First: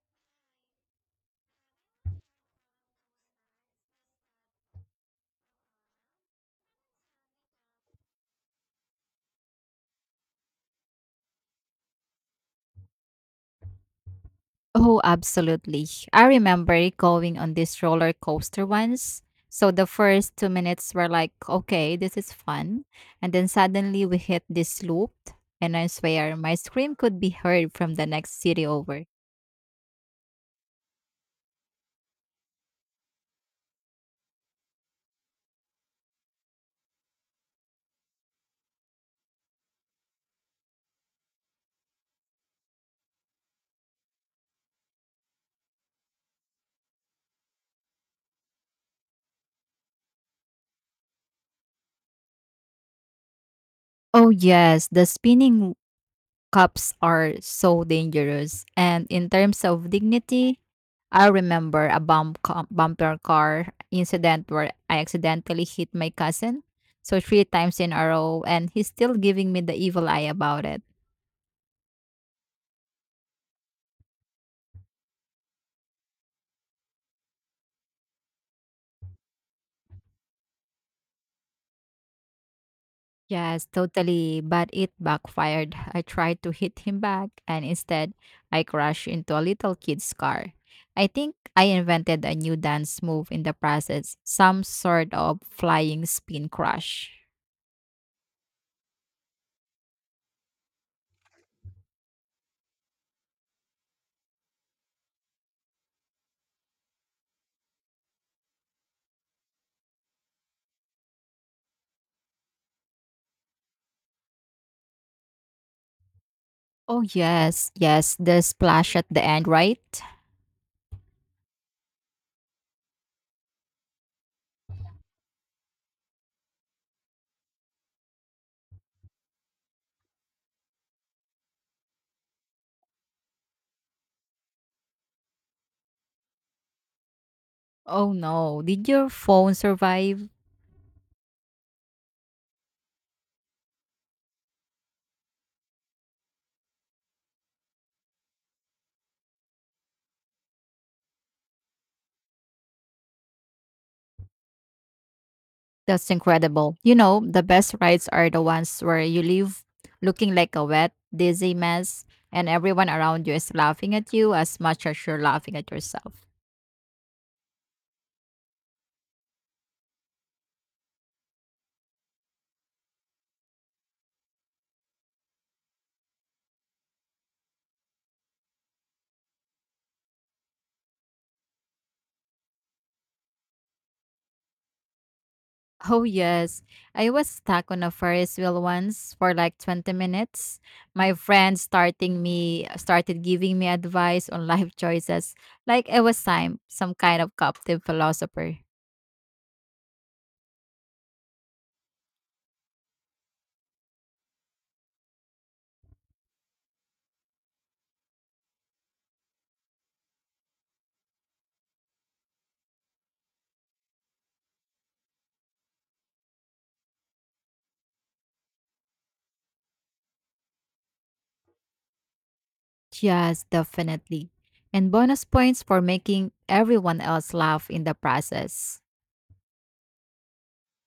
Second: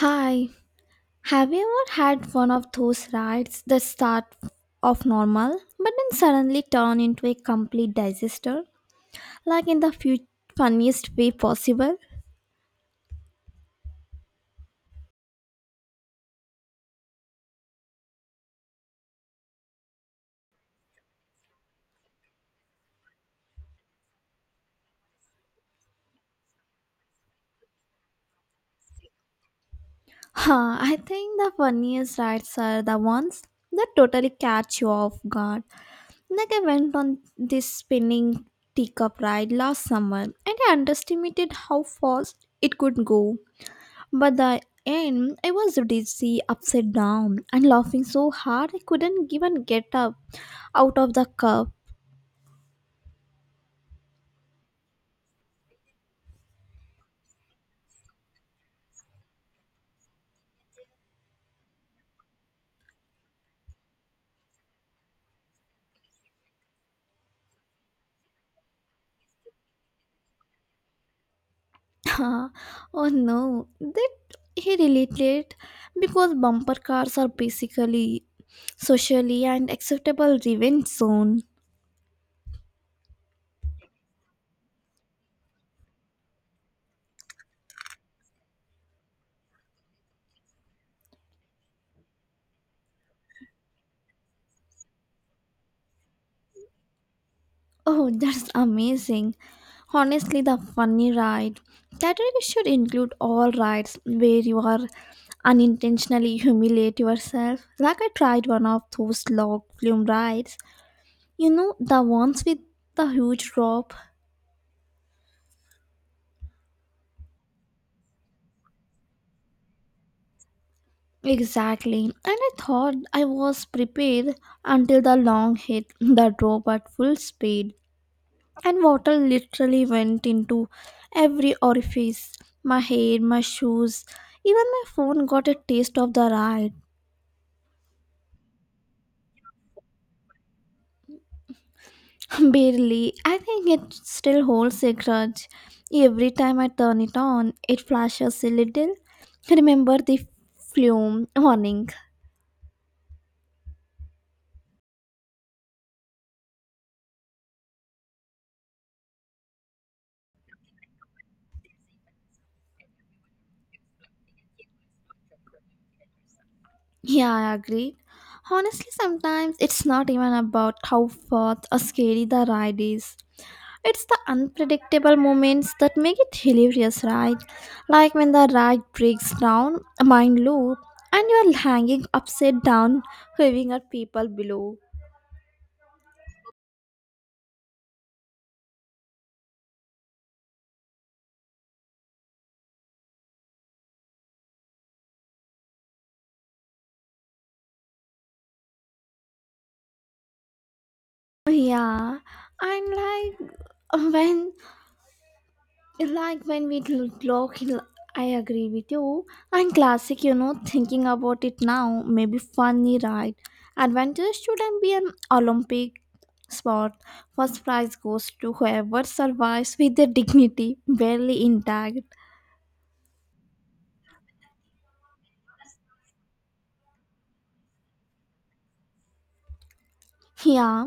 Hi, have you ever had one of those rides that start off normal but then suddenly turn into a complete disaster? Like in the few funniest way possible? Oh, absolutely. I remember going on this roller coaster once. So the first 2 minutes were like, okay, this is fun. And then suddenly we hit this loop, and I swear my scream could be heard from the next city over. Huh, I think the funniest rides are the ones that totally catch you off guard. Like I went on this spinning teacup ride last summer and I underestimated how fast it could go. By the end, I was dizzy, upside down, and laughing so hard I couldn't even get up out of the cup. Oh, yes, the spinning cups are so dangerous. And in terms of dignity, I remember a bumper car incident where I accidentally hit my cousin. So three times in a row, and he's still giving me the evil eye about it. Oh no, that he related because bumper cars are basically socially and acceptable revenge zone. Yes, totally. But it backfired. I tried to hit him back, and instead, I crashed into a little kid's car. I think I invented a new dance move in the process, some sort of flying spin crash. Oh, that's amazing. Honestly, the funny ride category should include all rides where you are unintentionally humiliate yourself. Like I tried one of those log flume rides. You know, the ones with the huge drop. Oh, yes, yes, the splash at the end, right? Exactly. And I thought I was prepared until the long hit the drop at full speed. And water literally went into every orifice, my hair, my shoes. Even my phone got a taste of the ride. Oh no, did your phone survive? Barely. I think it still holds a grudge. Every time I turn it on, it flashes a little. Remember the flume warning. That's incredible. You know, the best rides are the ones where you leave looking like a wet, dizzy mess, and everyone around you is laughing at you as much as you're laughing at yourself. Yeah, I agree. Honestly, sometimes it's not even about how far or scary the ride is. It's the unpredictable moments that make it hilarious, right? Like when the ride breaks down, a mind loop, and you're hanging upside down, waving at people below. Oh, yes. I was stuck on a Ferris wheel once for like 20 minutes. My friend starting me started giving me advice on life choices like I was some kind of captive philosopher. Yeah, and when clock in. I agree with you. And classic, you know, thinking about it now, maybe funny, right? Adventure shouldn't be an Olympic sport. First prize goes to whoever survives with their dignity barely intact. Yes, definitely. And bonus points for making everyone else laugh in the process. Yeah.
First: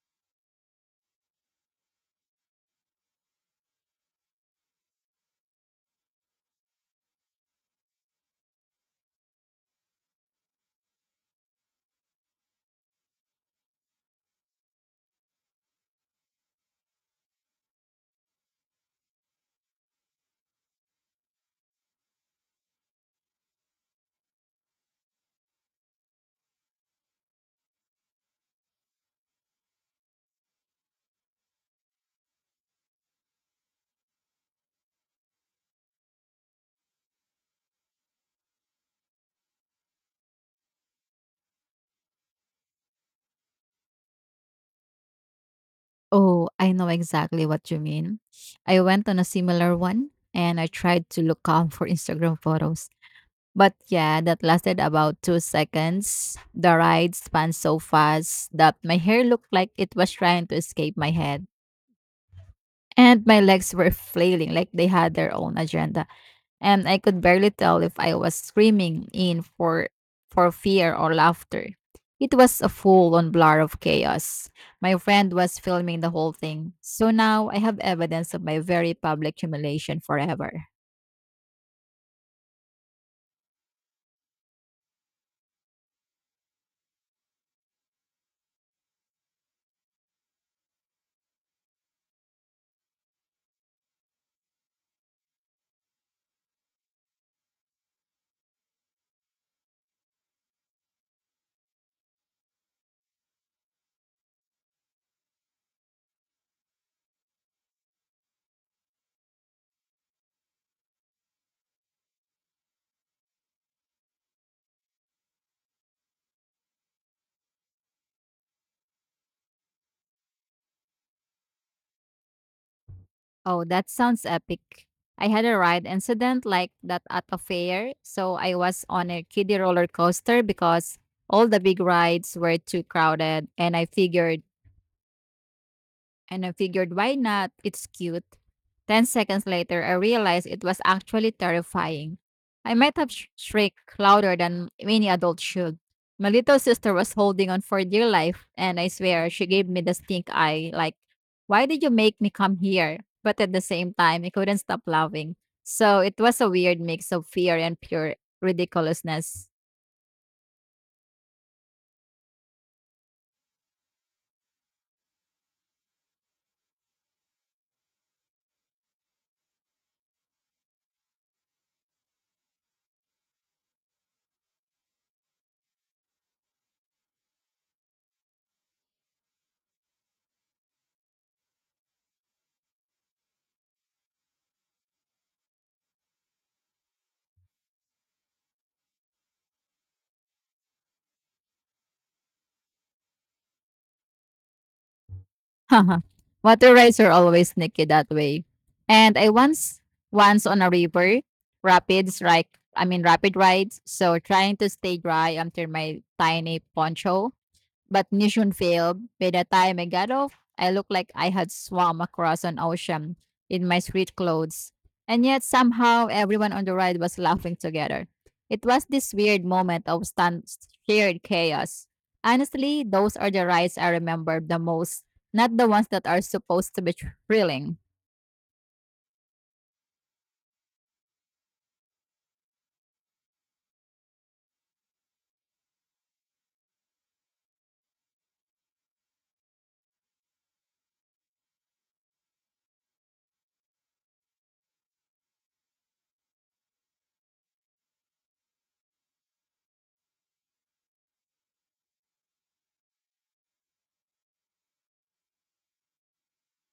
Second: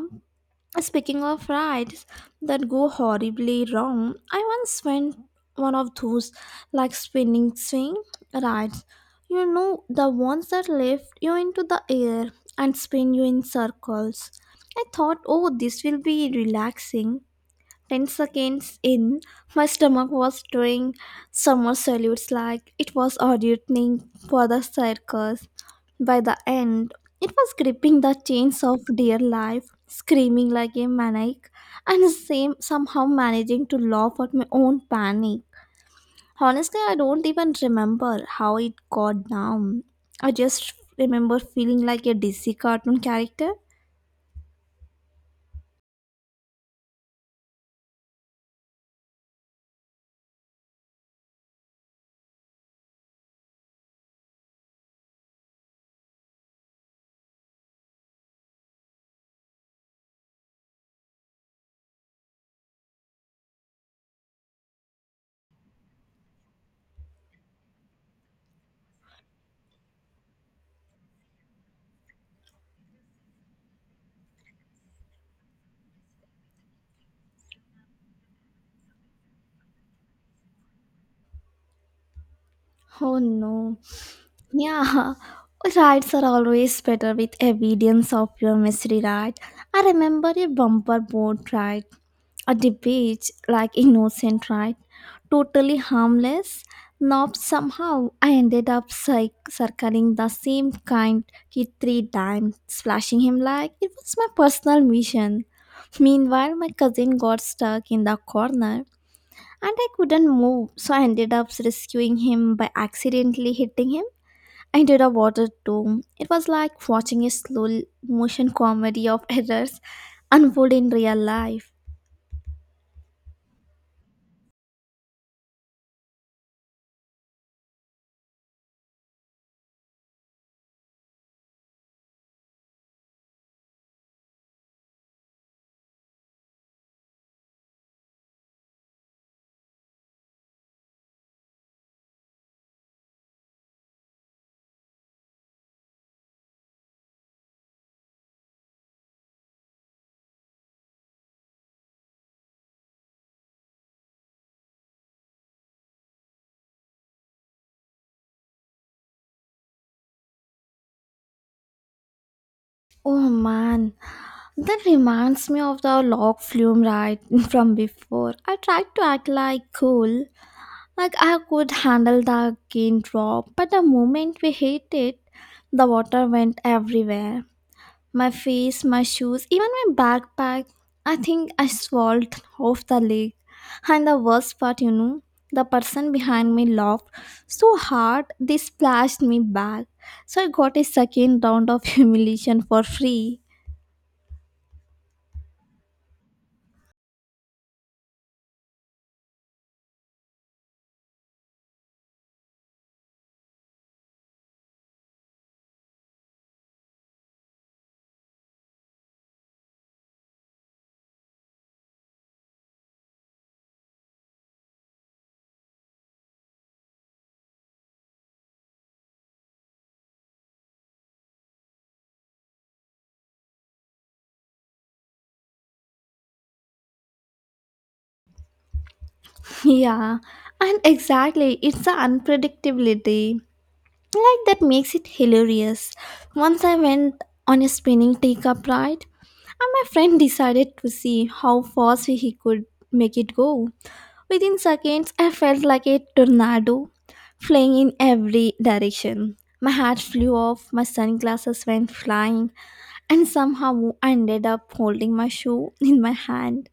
Speaking of rides that go horribly wrong, I once went one of those like spinning swing rides. You know, the ones that lift you into the air and spin you in circles. I thought, oh, this will be relaxing. 10 seconds in, my stomach was doing summer salutes like it was auditioning for the circus. By the end, it was gripping the chains of dear life, screaming like a maniac, and same somehow managing to laugh at my own panic. Honestly, I don't even remember how it got down. I just remember feeling like a DC cartoon character. Oh, I know exactly what you mean. I went on a similar one and I tried to look calm for Instagram photos. But yeah, that lasted about 2 seconds. The ride spun so fast that my hair looked like it was trying to escape my head. And my legs were flailing like they had their own agenda and I could barely tell if I was screaming in for fear or laughter. It was a full-on blur of chaos. My friend was filming the whole thing, so now I have evidence of my very public humiliation forever. Oh no. Yeah, rides are always better with evidence of your mystery, right? I remember a bumper boat ride, a debate like innocent ride, totally harmless. Now somehow I ended up circling the same kind kid three times, splashing him like it was my personal mission. Meanwhile, my cousin got stuck in the corner and I couldn't move, so I ended up rescuing him by accidentally hitting him. I did a water too. It was like watching a slow motion comedy of errors unfold in real life. Oh, that sounds epic. I had a ride incident like that at a fair, so I was on a kiddie roller coaster because all the big rides were too crowded, and I figured, why not? It's cute. 10 seconds later, I realized it was actually terrifying. I might have shrieked louder than any adult should. My little sister was holding on for dear life, and I swear she gave me the stink eye like, why did you make me come here? But at the same time, I couldn't stop laughing. So it was a weird mix of fear and pure ridiculousness. Oh man, that reminds me of the log flume ride from before. I tried to act like cool, like I could handle the gain drop, but the moment we hit it, the water went everywhere. My face, my shoes, even my backpack. I think I swallowed off the leg. And the worst part, you know, the person behind me laughed so hard they splashed me back. So I got a second round of humiliation for free. Water rides are always sneaky that way. And I once on a river, rapids like I mean rapid rides. So trying to stay dry under my tiny poncho. But mission failed. By the time I got off, I looked like I had swum across an ocean in my street clothes. And yet somehow everyone on the ride was laughing together. It was this weird moment of stunned, shared chaos. Honestly, those are the rides I remember the most, not the ones that are supposed to be thrilling. Yeah, and exactly, it's the unpredictability. Like that makes it hilarious. Once I went on a spinning teacup ride, and my friend decided to see how fast he could make it go. Within seconds, I felt like a tornado flying in every direction. My hat flew off, my sunglasses went flying, and somehow I ended up holding my shoe in my hand.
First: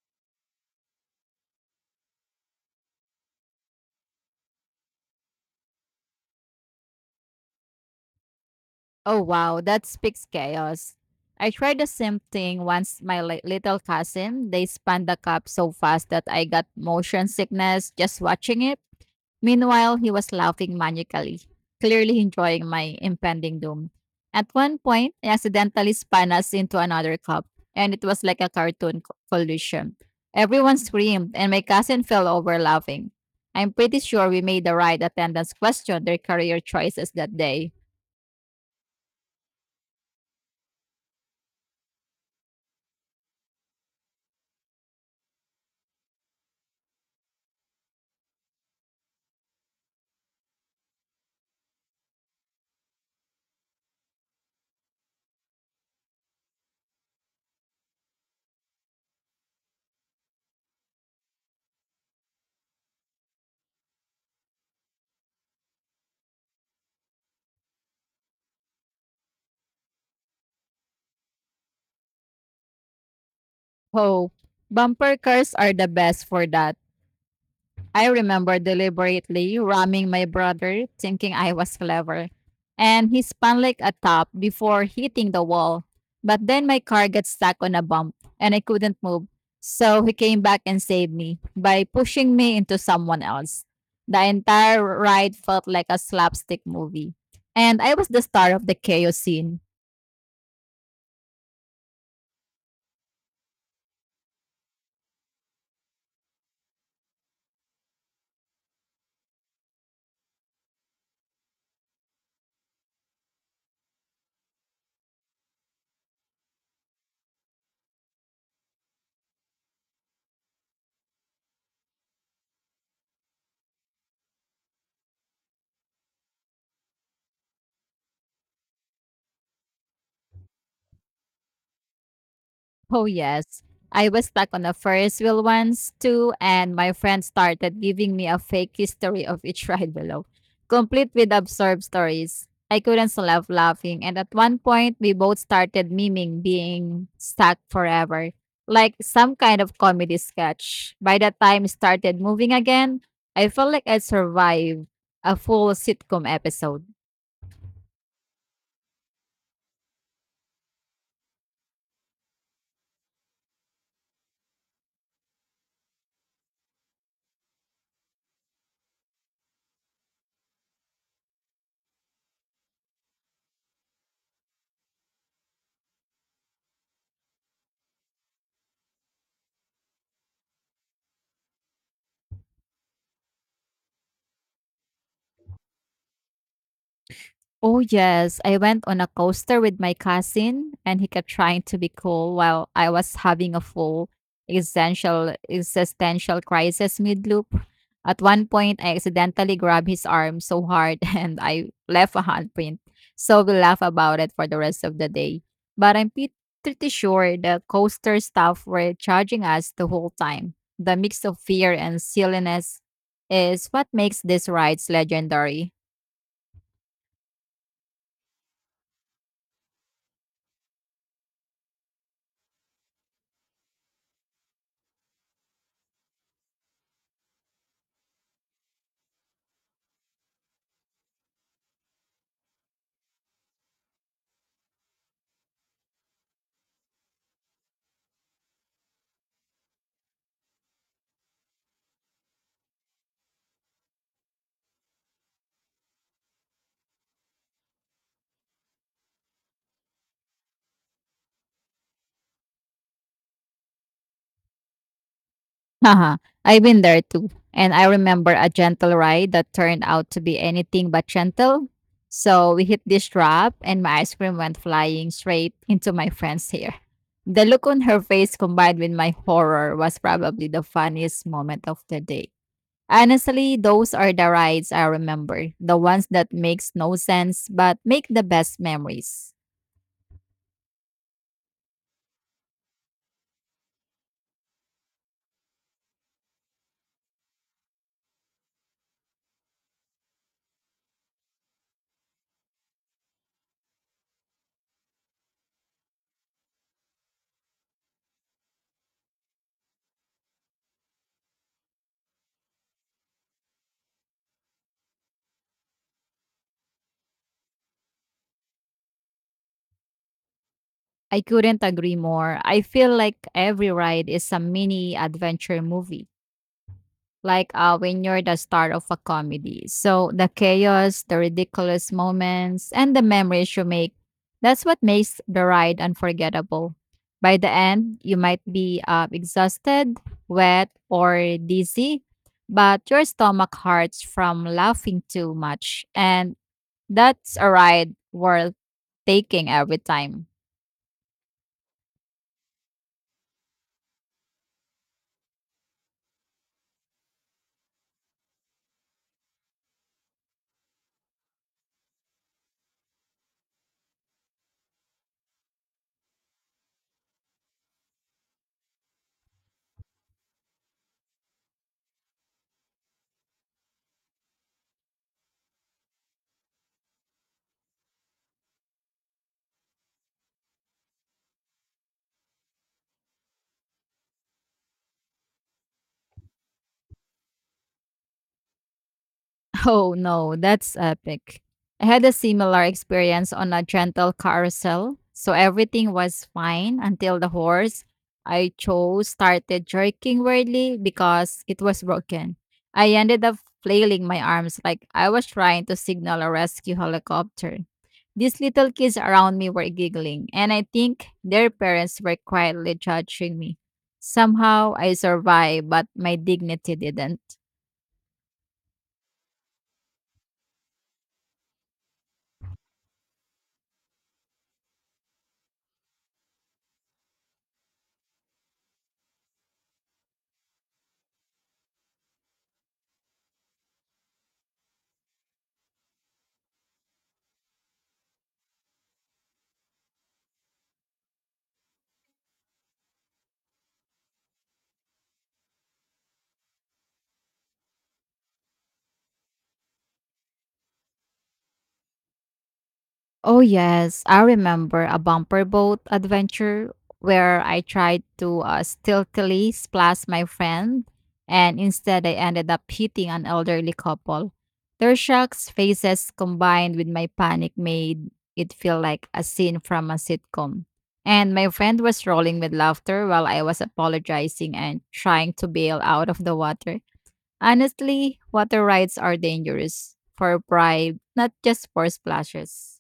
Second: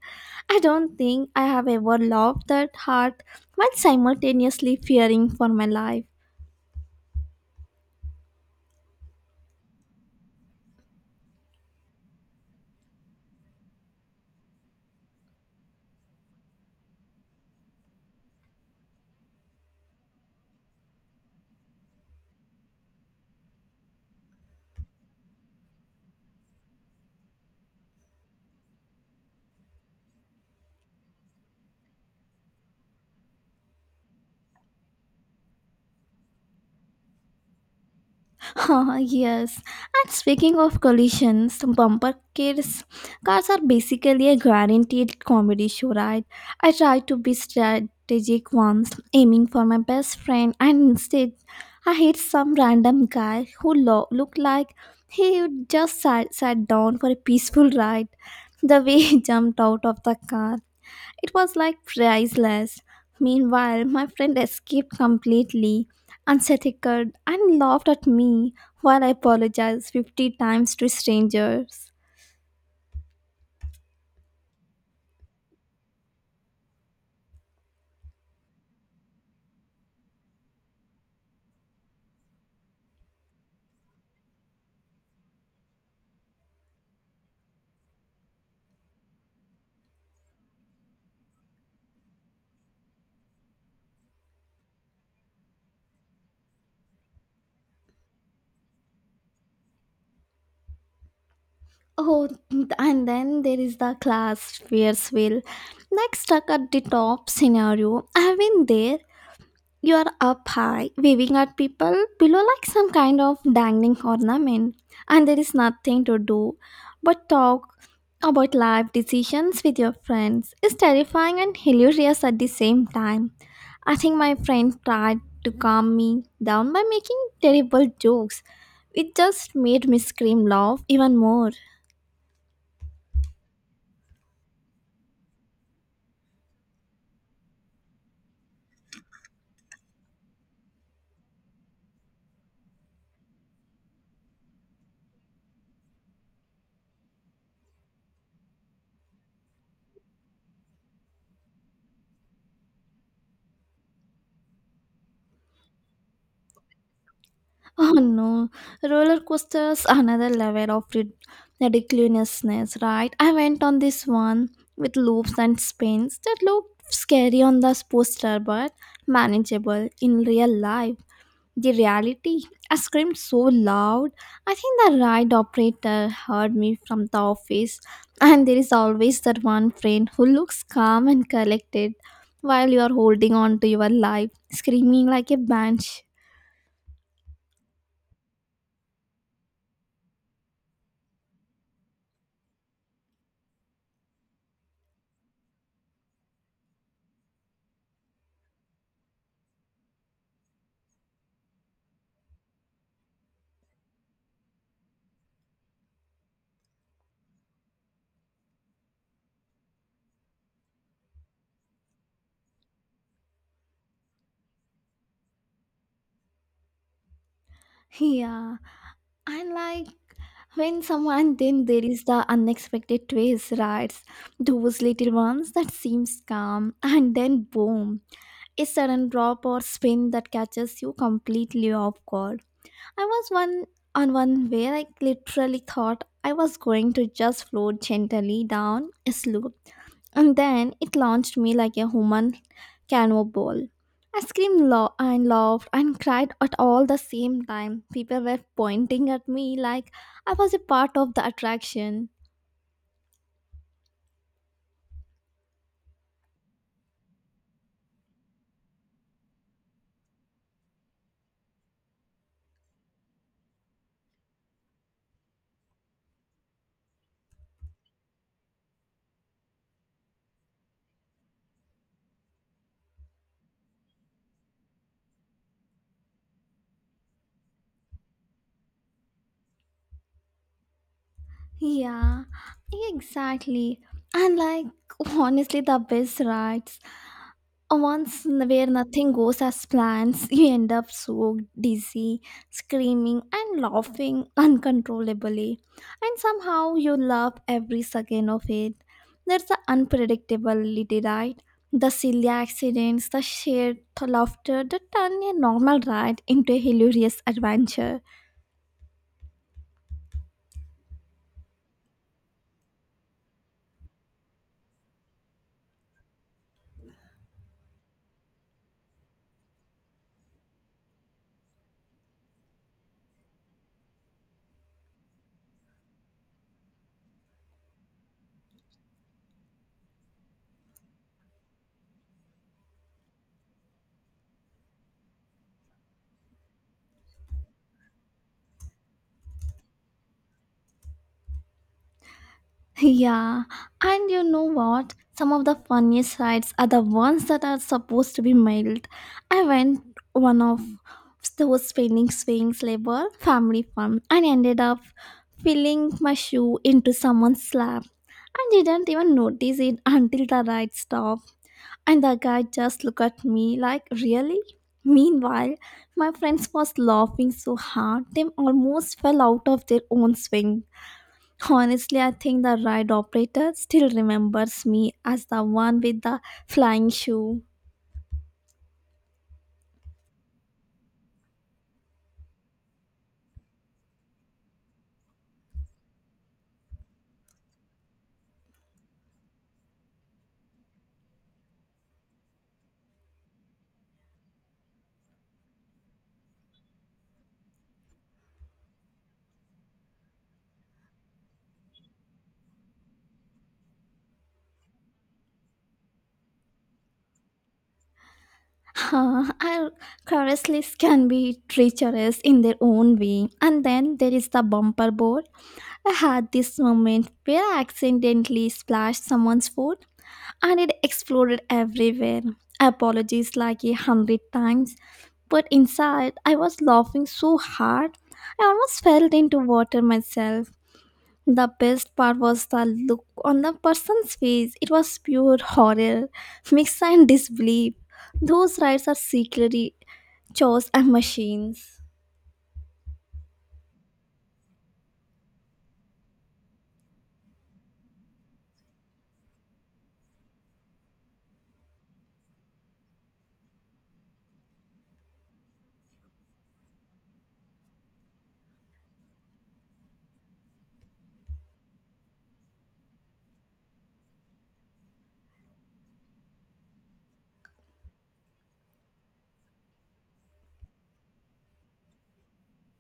I don't think I have ever laughed that hard while simultaneously fearing for my life. Oh wow, that speaks chaos. I tried the same thing once my little cousin, they spun the cup so fast that I got motion sickness just watching it. Meanwhile, he was laughing manically, clearly enjoying my impending doom. At one point, he accidentally spun us into another cup, and it was like a collision. Everyone screamed, and my cousin fell over laughing. I'm pretty sure we made the right attendance question their career choices that day. Yes. And speaking of collisions, bumper cars are basically a guaranteed comedy show, right? I tried to be strategic once, aiming for my best friend, and instead, I hit some random guy who looked like he just sat down for a peaceful ride. The way he jumped out of the car, it was like priceless. Meanwhile, my friend escaped completely, unsettled, and laughed at me while I apologized 50 times to strangers. Oh, bumper cars are the best for that. I remember deliberately ramming my brother, thinking I was clever. And he spun like a top before hitting the wall. But then my car got stuck on a bump and I couldn't move. So he came back and saved me by pushing me into someone else. The entire ride felt like a slapstick movie. And I was the star of the chaos scene. Oh, and then there is the class, Fierceville. Like stuck at the top scenario. I have been there. You are up high, waving at people below like some kind of dangling ornament, and there is nothing to do but talk about life decisions with your friends. It's terrifying and hilarious at the same time. I think my friend tried to calm me down by making terrible jokes. It just made me scream laugh even more. Oh, yes. I was stuck on a Ferris wheel once too, and my friend started giving me a fake history of each ride below, complete with absurd stories. I couldn't stop laughing, and at one point, we both started miming being stuck forever, like some kind of comedy sketch. By the time it started moving again, I felt like I survived a full sitcom episode. Oh no, roller coasters are another level of ridiculousness, right? I went on this one with loops and spins that looked scary on the poster but manageable in real life. The reality, I screamed so loud. I think the ride operator heard me from the office, and there is always that one friend who looks calm and collected while you are holding on to your life, screaming like a banshee. Oh, yes. I went on a coaster with my cousin, and he kept trying to be cool while I was having a full existential crisis mid-loop. At one point, I accidentally grabbed his arm so hard, and I left a handprint. So we laugh about it for the rest of the day. But I'm pretty sure the coaster staff were charging us the whole time. The mix of fear and silliness is what makes these rides legendary. Yeah. And like when someone then There is the unexpected twist, right? Those little ones that seems calm and then boom, a sudden drop or spin that catches you completely off guard. I was one On one where I literally thought I was going to just float gently down a slope. And then it launched me like a human cannonball. I screamed and laughed and cried at all the same time. People were pointing at me like I was a part of the attraction. Haha, I've been there too. And I remember a gentle ride that turned out to be anything but gentle. So we hit this drop and my ice cream went flying straight into my friend's hair. The look on her face combined with my horror was probably the funniest moment of the day. Honestly, those are the rides I remember, the ones that makes no sense but make the best memories. Yeah, exactly. And like honestly, the best rides where nothing goes as plans, you end up so dizzy, screaming and laughing uncontrollably. And somehow you love every second of it. There's the unpredictability, right? The silly accidents, the shared laughter that turn a normal ride into a hilarious adventure. I couldn't agree more. I feel like every ride is a mini adventure movie. Like when you're the star of a comedy. So the chaos, the ridiculous moments, and the memories you make, that's what makes the ride unforgettable. By the end, you might be exhausted, wet, or dizzy, but your stomach hurts from laughing too much. And that's a ride worth taking every time. Yeah, and you know what? Some of the funniest rides are the ones that are supposed to be mild. I went one of those spinning swings labor family fun and ended up filling my shoe into someone's lap. I didn't even notice it until the ride stopped and the guy just looked at me like, really? Meanwhile, my friends was laughing so hard they almost fell out of their own swing. Honestly, I think the ride operator still remembers me as the one with the flying shoe. Oh no, that's epic. I had a similar experience on a gentle carousel. So everything was fine until the horse I chose started jerking weirdly because it was broken. I ended up flailing my arms like I was trying to signal a rescue helicopter. These little kids around me were giggling, and I think their parents were quietly judging me. Somehow I survived, but my dignity didn't. Our carousels can be treacherous in their own way. And then there is the bumper board. I had this moment where I accidentally splashed someone's foot and it exploded everywhere. Apologies like 100 times, but inside I was laughing so hard I almost fell into water myself. The best part was the look on the person's face. It was pure horror, mixed and disbelief. Those rides are secretly chores and machines. Oh yes, I remember a bumper boat adventure where I tried to stealthily splash my friend, and instead I ended up hitting an elderly couple. Their shocked faces combined with my panic made it feel like a scene from a sitcom. And my friend was rolling with laughter while I was apologizing and trying to bail out of the water. Honestly, water rides are dangerous for pride, not just for splashes.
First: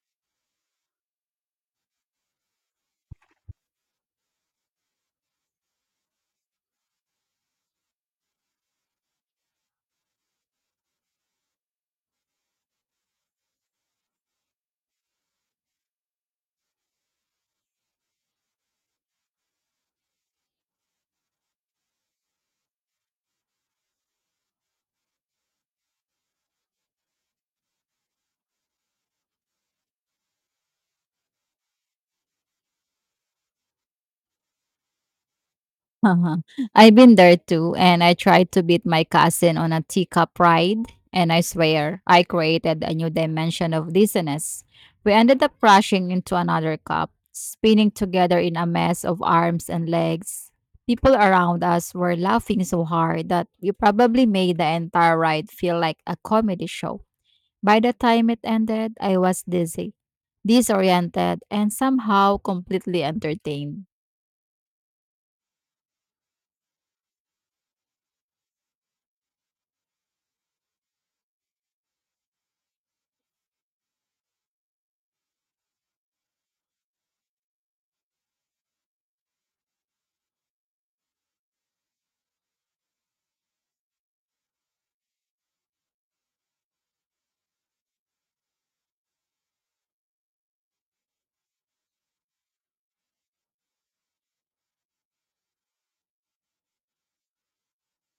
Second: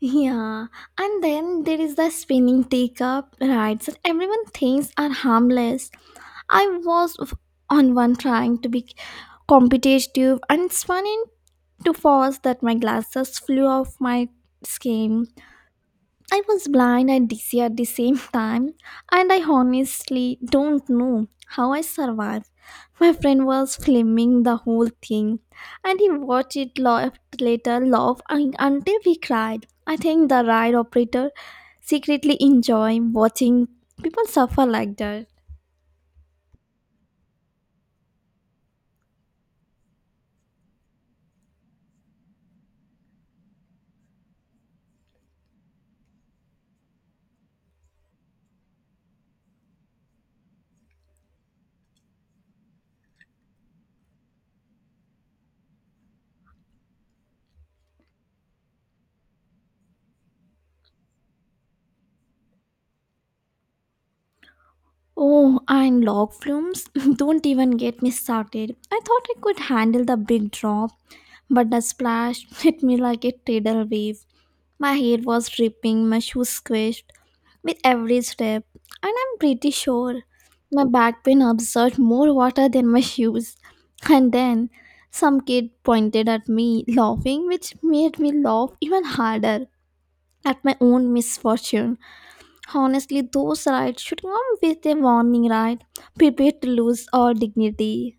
Yeah, and then there is the spinning take-up rides that everyone thinks are harmless. I was f- on one trying to be competitive and spun into falls that my glasses flew off my skin. I was blind and dizzy at the same time, and I honestly don't know how I survived. My friend was filming the whole thing, and he watched it laugh until we cried. I think the ride operator secretly enjoy watching people suffer like that. Uh-huh. I've been there too, and I tried to beat my cousin on a teacup ride, and I swear I created a new dimension of dizziness. We ended up crashing into another cup, spinning together in a mess of arms and legs. People around us were laughing so hard that we probably made the entire ride feel like a comedy show. By the time it ended, I was dizzy, disoriented, and somehow completely entertained. Oh, and log flumes! Don't even get me started. I thought I could handle the big drop, but the splash hit me like a tidal wave. My hair was dripping, my shoes squished with every step, and I'm pretty sure my back pain absorbed more water than my shoes. And then some kid pointed at me, laughing, which made me laugh even harder at my own misfortune. Honestly, those rides should come with a warning, right? Prepare to lose all dignity.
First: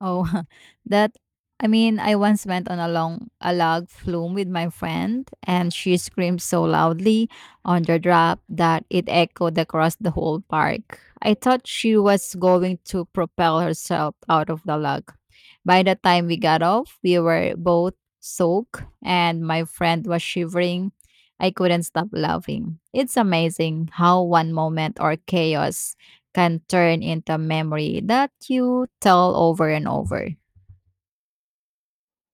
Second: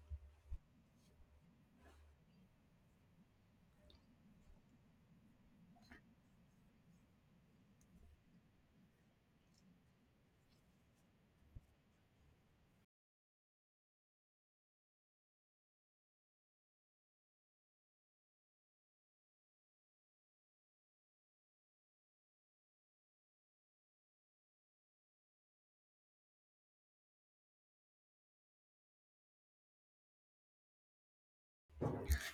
Oh, that I once went on a long a log flume with my friend, and she screamed so loudly on the drop that it echoed across the whole park. I thought she was going to propel herself out of the log. By the time we got off, we were both soaked, and my friend was shivering. I couldn't stop laughing. It's amazing how one moment or chaos can turn into a memory that you tell over and over.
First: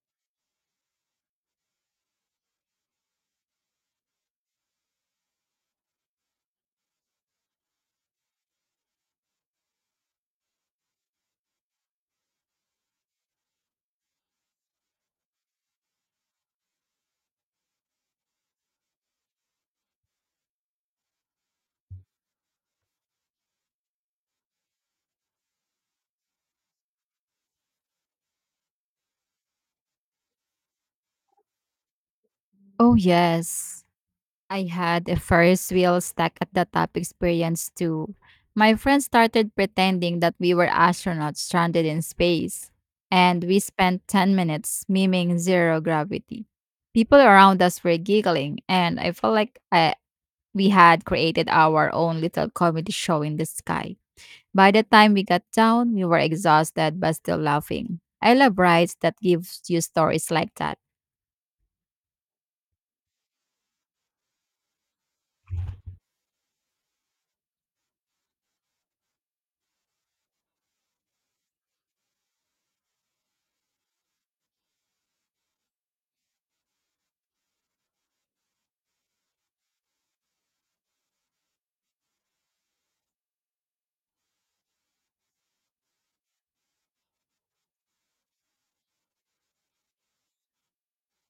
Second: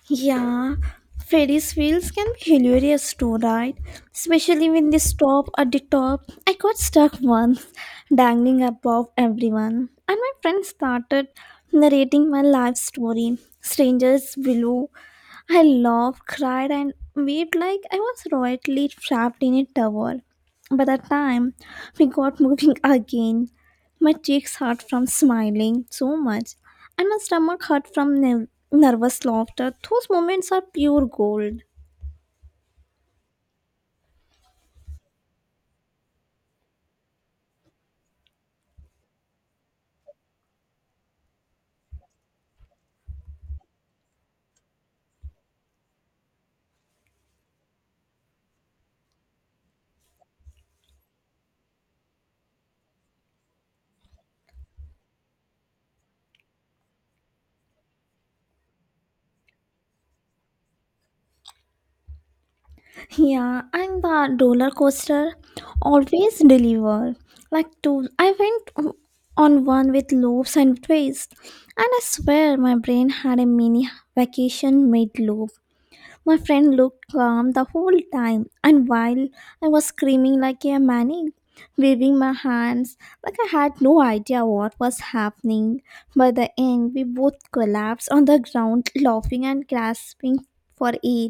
Yeah, Freddy's wheels can be hilarious too, right? Especially when they stop at the top. I got stuck once, dangling above everyone, and my friend started narrating my life story. Strangers below. I laughed, cried, and waved like I was royally trapped in a tower. By the time we got moving again, my cheeks hurt from smiling so much, and my stomach hurt from nervous laughter. Those moments are pure gold. Oh, yes. I had a Ferris wheel stuck at the top experience too. My friends started pretending that we were astronauts stranded in space, and we spent 10 minutes miming zero gravity. People around us were giggling, and I felt like we had created our own little comedy show in the sky. By the time we got down, we were exhausted but still laughing. I love rides that gives you stories like that. Yeah, and the roller coaster always deliver. Like two, I went on one with loops and twists, and I swear my brain had a mini vacation mid loop. My friend looked calm the whole time, and while I was screaming like a maniac, waving my hands like I had no idea what was happening, by the end we both collapsed on the ground, laughing and gasping for air.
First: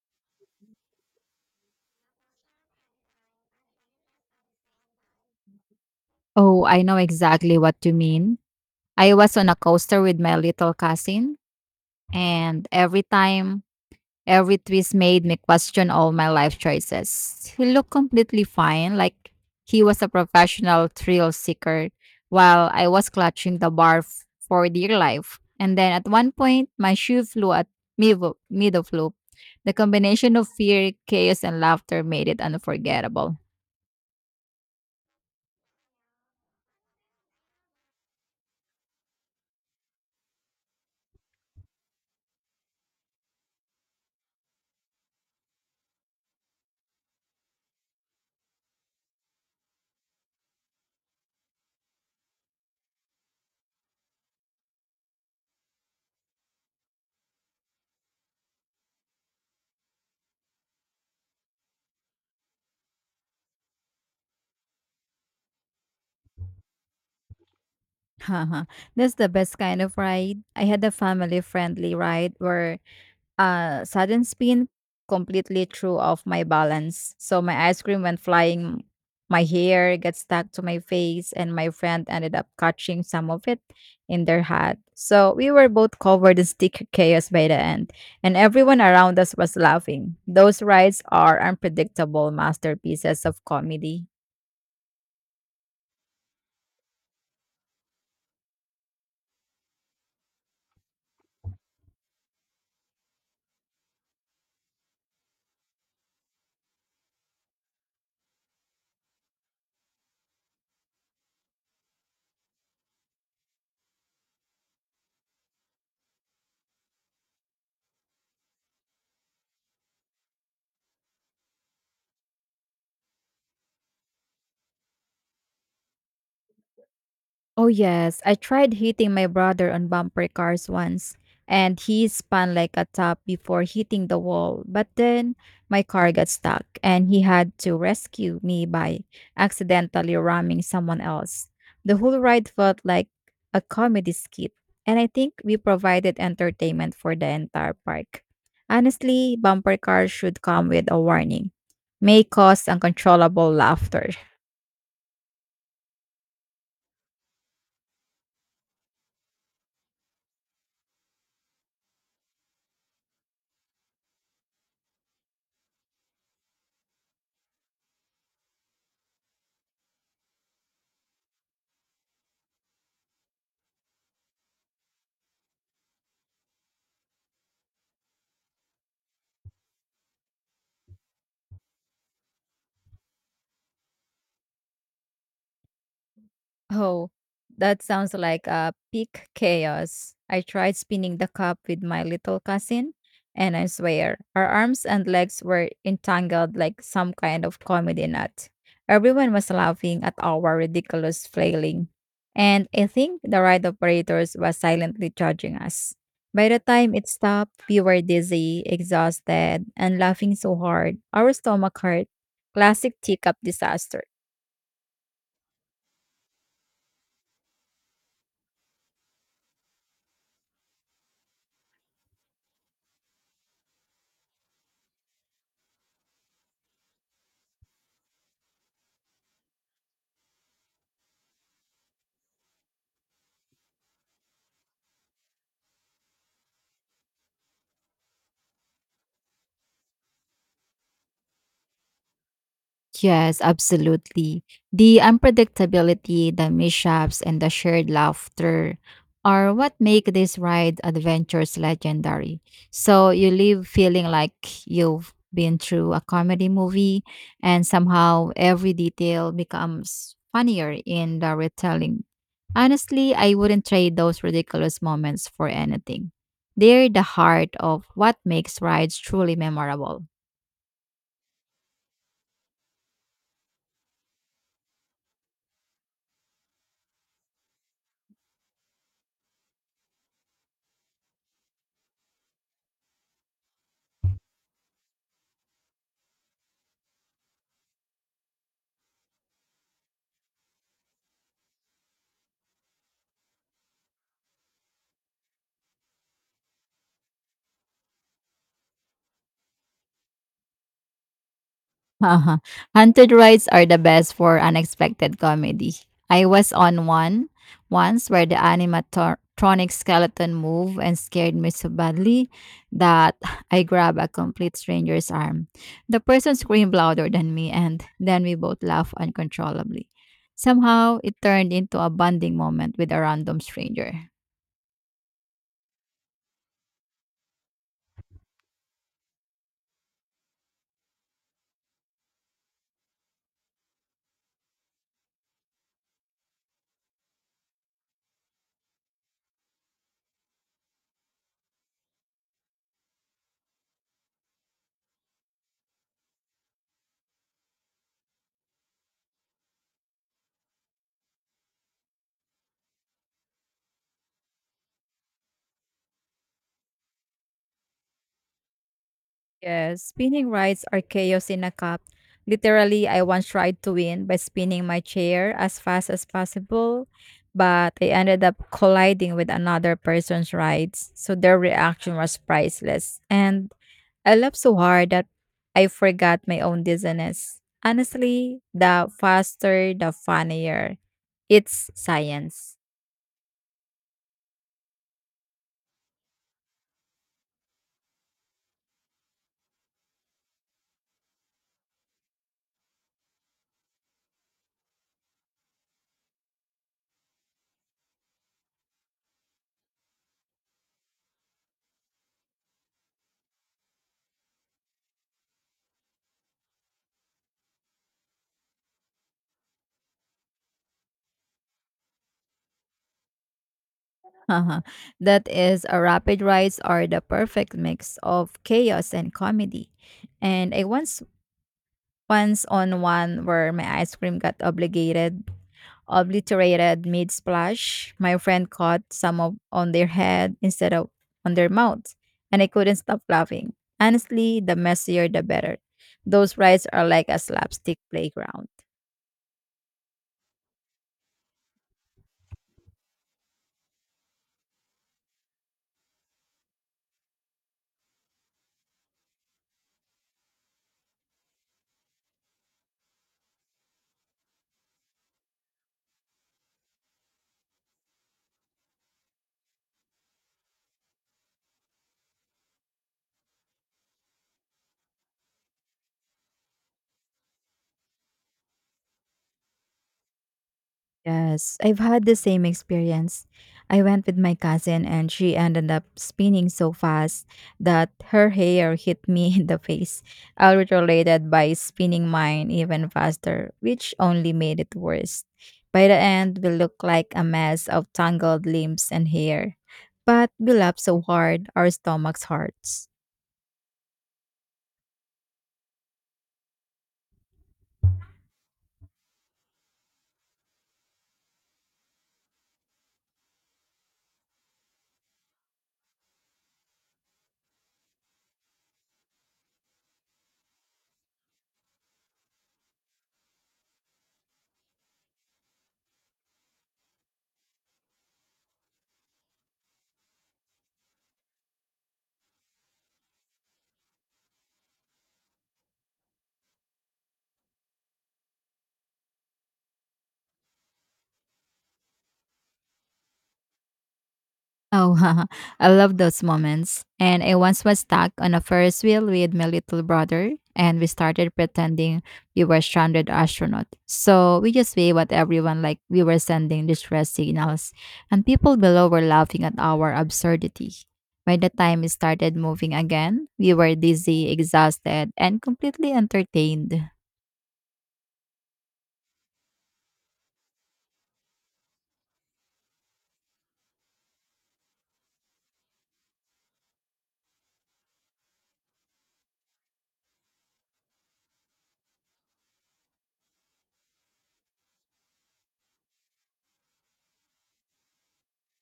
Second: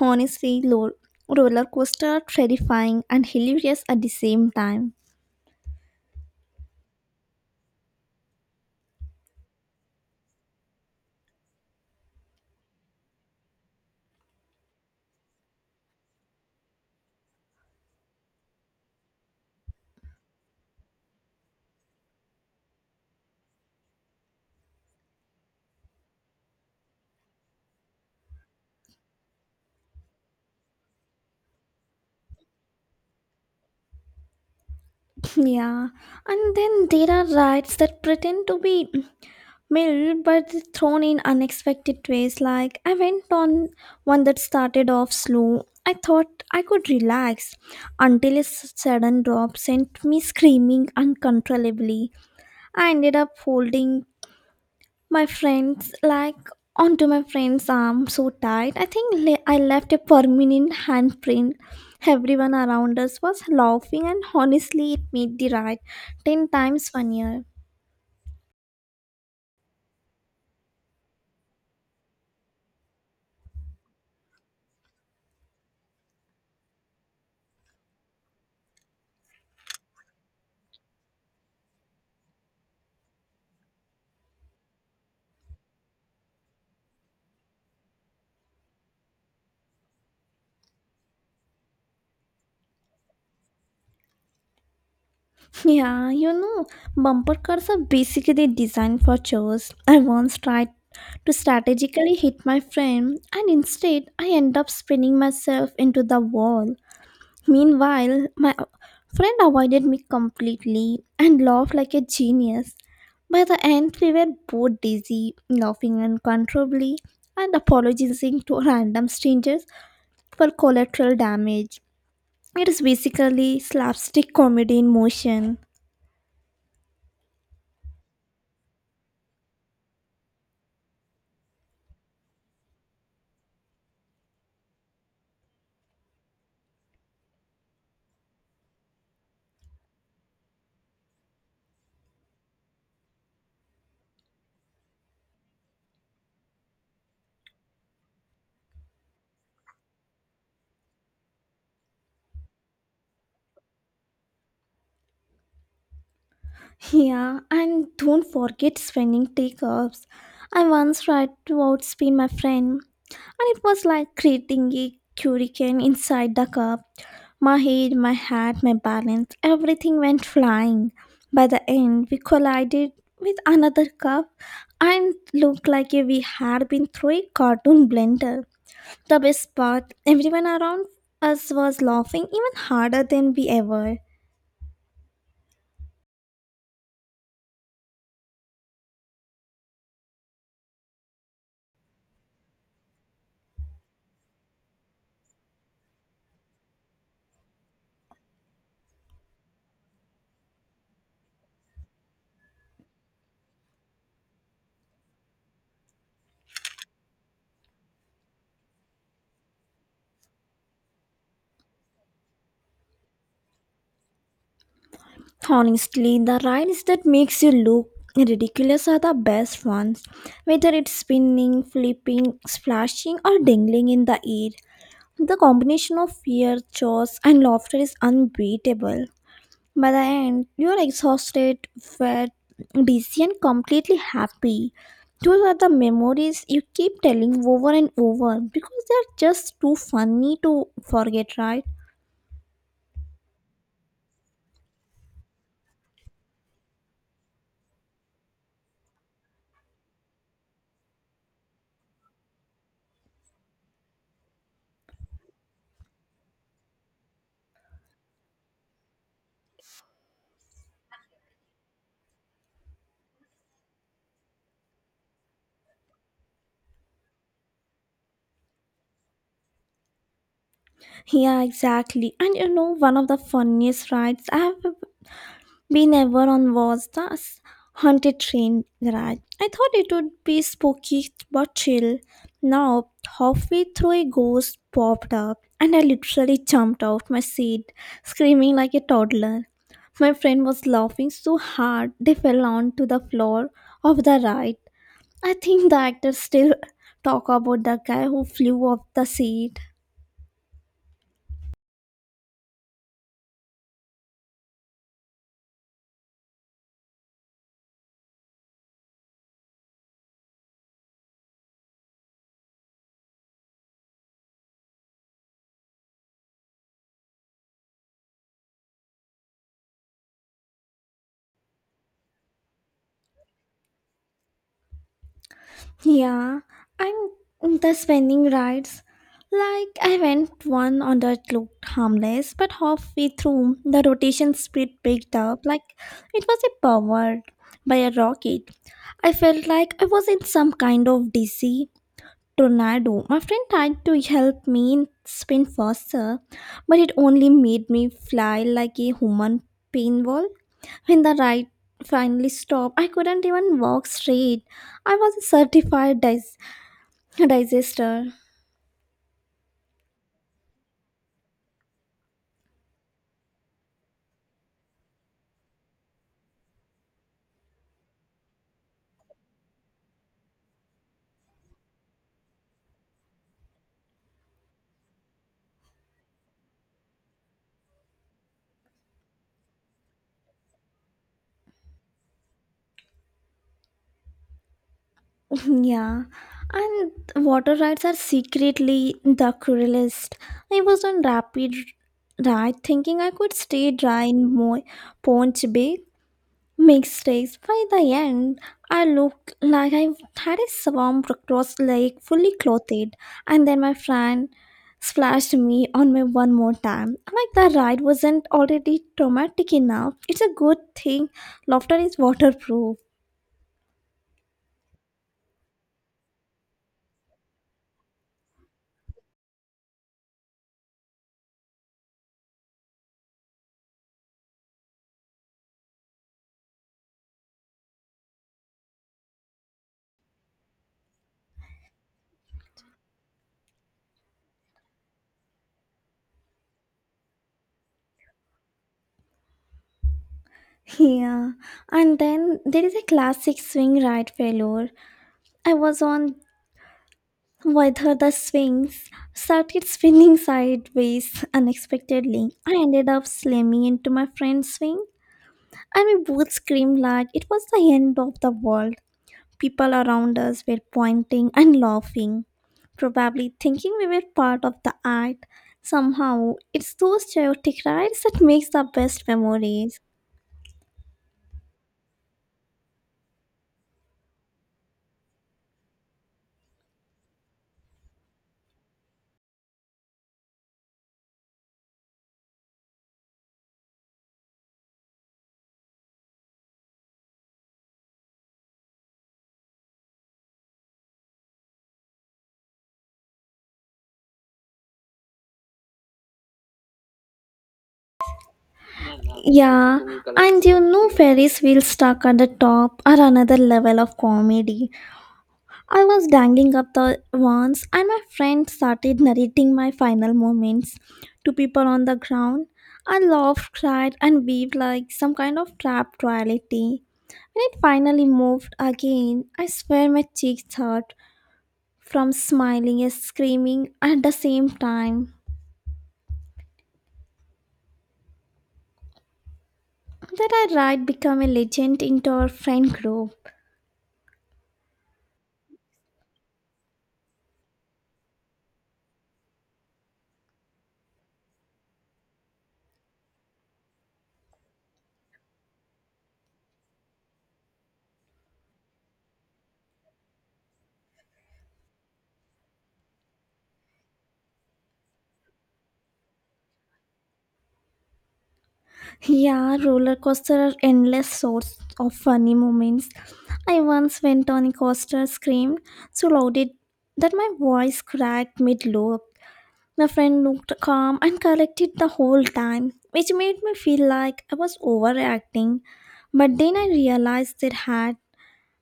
Honestly, roller coaster terrifying and hilarious at the same time. Oh, I know exactly what you mean. I was on a coaster with my little cousin, and every twist made me question all my life choices. He looked completely fine, like he was a professional thrill seeker, while I was clutching the bar for dear life. And then at one point, my shoe flew at me mid of loop. The combination of fear, chaos, and laughter made it unforgettable. Yeah, and then there are rides that pretend to be mild, but thrown in unexpected ways. Like I went on one that started off slow. I thought I could relax until a sudden drop sent me screaming uncontrollably. I ended up holding my friends like onto my friend's arm so tight I think I left a permanent handprint. Everyone around us was laughing, and honestly it made the ride 10 times funnier. Haha, that's the best kind of ride. I had a family friendly ride where a sudden spin completely threw off my balance. So my ice cream went flying. My hair got stuck to my face, and my friend ended up catching some of it in their hat. So we were both covered in sticker chaos by the end, and everyone around us was laughing. Those rides are unpredictable masterpieces of comedy. Yeah, bumper cars are basically designed for chores. I once tried to strategically hit my friend, and instead, I end up spinning myself into the wall. Meanwhile, my friend avoided me completely and laughed like a genius. By the end, we were both dizzy, laughing uncontrollably, and apologizing to random strangers for collateral damage. It is basically slapstick comedy in motion. Oh yes, I tried hitting my brother on bumper cars once and he spun like a top before hitting the wall. But then my car got stuck and he had to rescue me by accidentally ramming someone else. The whole ride felt like a comedy skit and I think we provided entertainment for the entire park. Honestly, bumper cars should come with a warning. May cause uncontrollable laughter. Yeah, and don't forget spinning teacups. I once tried to outspin my friend, and it was like creating a hurricane inside the cup. My head, my hat, my balance, everything went flying. By the end, we collided with another cup and looked like we had been through a cartoon blender. The best part, everyone around us was laughing even harder than we ever. Oh, that sounds like a peak chaos. I tried spinning the cup with my little cousin, and I swear, our arms and legs were entangled like some kind of comedy nut. Everyone was laughing at our ridiculous flailing, and I think the ride operators were silently judging us. By the time it stopped, we were dizzy, exhausted, and laughing so hard, our stomach hurt. Classic teacup disaster. Honestly, the rides that makes you look ridiculous are the best ones. Whether it's spinning, flipping, splashing, or dangling in the air, the combination of fear, chores, and laughter is unbeatable. By the end, you are exhausted, fed, busy, and completely happy. Those are the memories you keep telling over and over because they're just too funny to forget, right? Yes, absolutely. The unpredictability, the mishaps, and the shared laughter are what make these ride adventures legendary. So you leave feeling like you've been through a comedy movie, and somehow every detail becomes funnier in the retelling. Honestly, I wouldn't trade those ridiculous moments for anything. They're the heart of what makes rides truly memorable. Yeah, exactly. One of the funniest rides I have we never on was the haunted train garage. I thought it would be spooky but chill. Now, halfway through, a ghost popped up, and I literally jumped out my seat, screaming like a toddler. My friend was laughing so hard they fell onto the floor of the ride. I think the actors still talk about the guy who flew off the seat. Uh-huh. Haunted rides are the best for unexpected comedy. I was on one once where the animatronic skeleton moved and scared me so badly that I grabbed a complete stranger's arm. The person screamed louder than me, and then we both laughed uncontrollably. Somehow, it turned into a bonding moment with a random stranger. Yeah, and the spending rides. Like I went one on that looked harmless, but halfway through the rotation speed picked up like it was a powered by a rocket. I felt like I was in some kind of DC tornado. My friend tried to help me spin faster, but it only made me fly like a human pinball. When the ride finally stopped, I couldn't even walk straight. I was a certified digester. Yes, spinning rides are chaos in a cup. Literally, I once tried to win by spinning my chair as fast as possible, but I ended up colliding with another person's rides, so their reaction was priceless. And I laughed so hard that I forgot my own dizziness. Honestly, the faster, the funnier. It's science. Yeah, and water rides are secretly the cruelest. I was on rapid ride thinking I could stay dry in ponch bay mistakes. By the end I looked like I had a swamp across lake fully clothed, and then my friend splashed me one more time, like the ride wasn't already traumatic enough. It's a good thing laughter is waterproof. That is, a rapid rides are the perfect mix of chaos and comedy. And I once on one where my ice cream got obligated obliterated mid splash. My friend caught some of, on their head instead of on their mouth, and I couldn't stop laughing. Honestly, the messier the better. Those rides are like a slapstick playground. Yeah, and then there is a classic swing ride failure. I was on whether the swings started spinning sideways unexpectedly. I ended up slamming into my friend's swing, and we both screamed like it was the end of the world. People around us were pointing and laughing, probably thinking we were part of the act. Somehow, it's those chaotic rides that makes the best memories. Yes, I've had the same experience. I went with my cousin and she ended up spinning so fast that her hair hit me in the face. I retaliated by spinning mine even faster, which only made it worse. By the end, we looked like a mess of tangled limbs and hair. But we laughed so hard, our stomachs hurt. Yeah, Ferris wheel stuck at the top are another level of comedy. I was dangling up the once, and my friend started narrating my final moments to people on the ground. I laughed, cried, and weaved like some kind of trapped royalty. When it finally moved again, I swear my cheeks hurt from smiling and screaming at the same time. That I ride become a legend into our friend group. Oh, I love those moments. And I once was stuck on a Ferris wheel with my little brother, and we started pretending we were stranded astronaut. So we just waved at everyone like we were sending distress signals, and people below were laughing at our absurdity. By the time we started moving again, we were dizzy, exhausted, and completely entertained. Yeah, roller coaster are endless source of funny moments. I once went on a coaster, screamed so loud it that my voice cracked mid loop. My friend looked calm and collected the whole time, which made me feel like I was overreacting. But then I realized their hat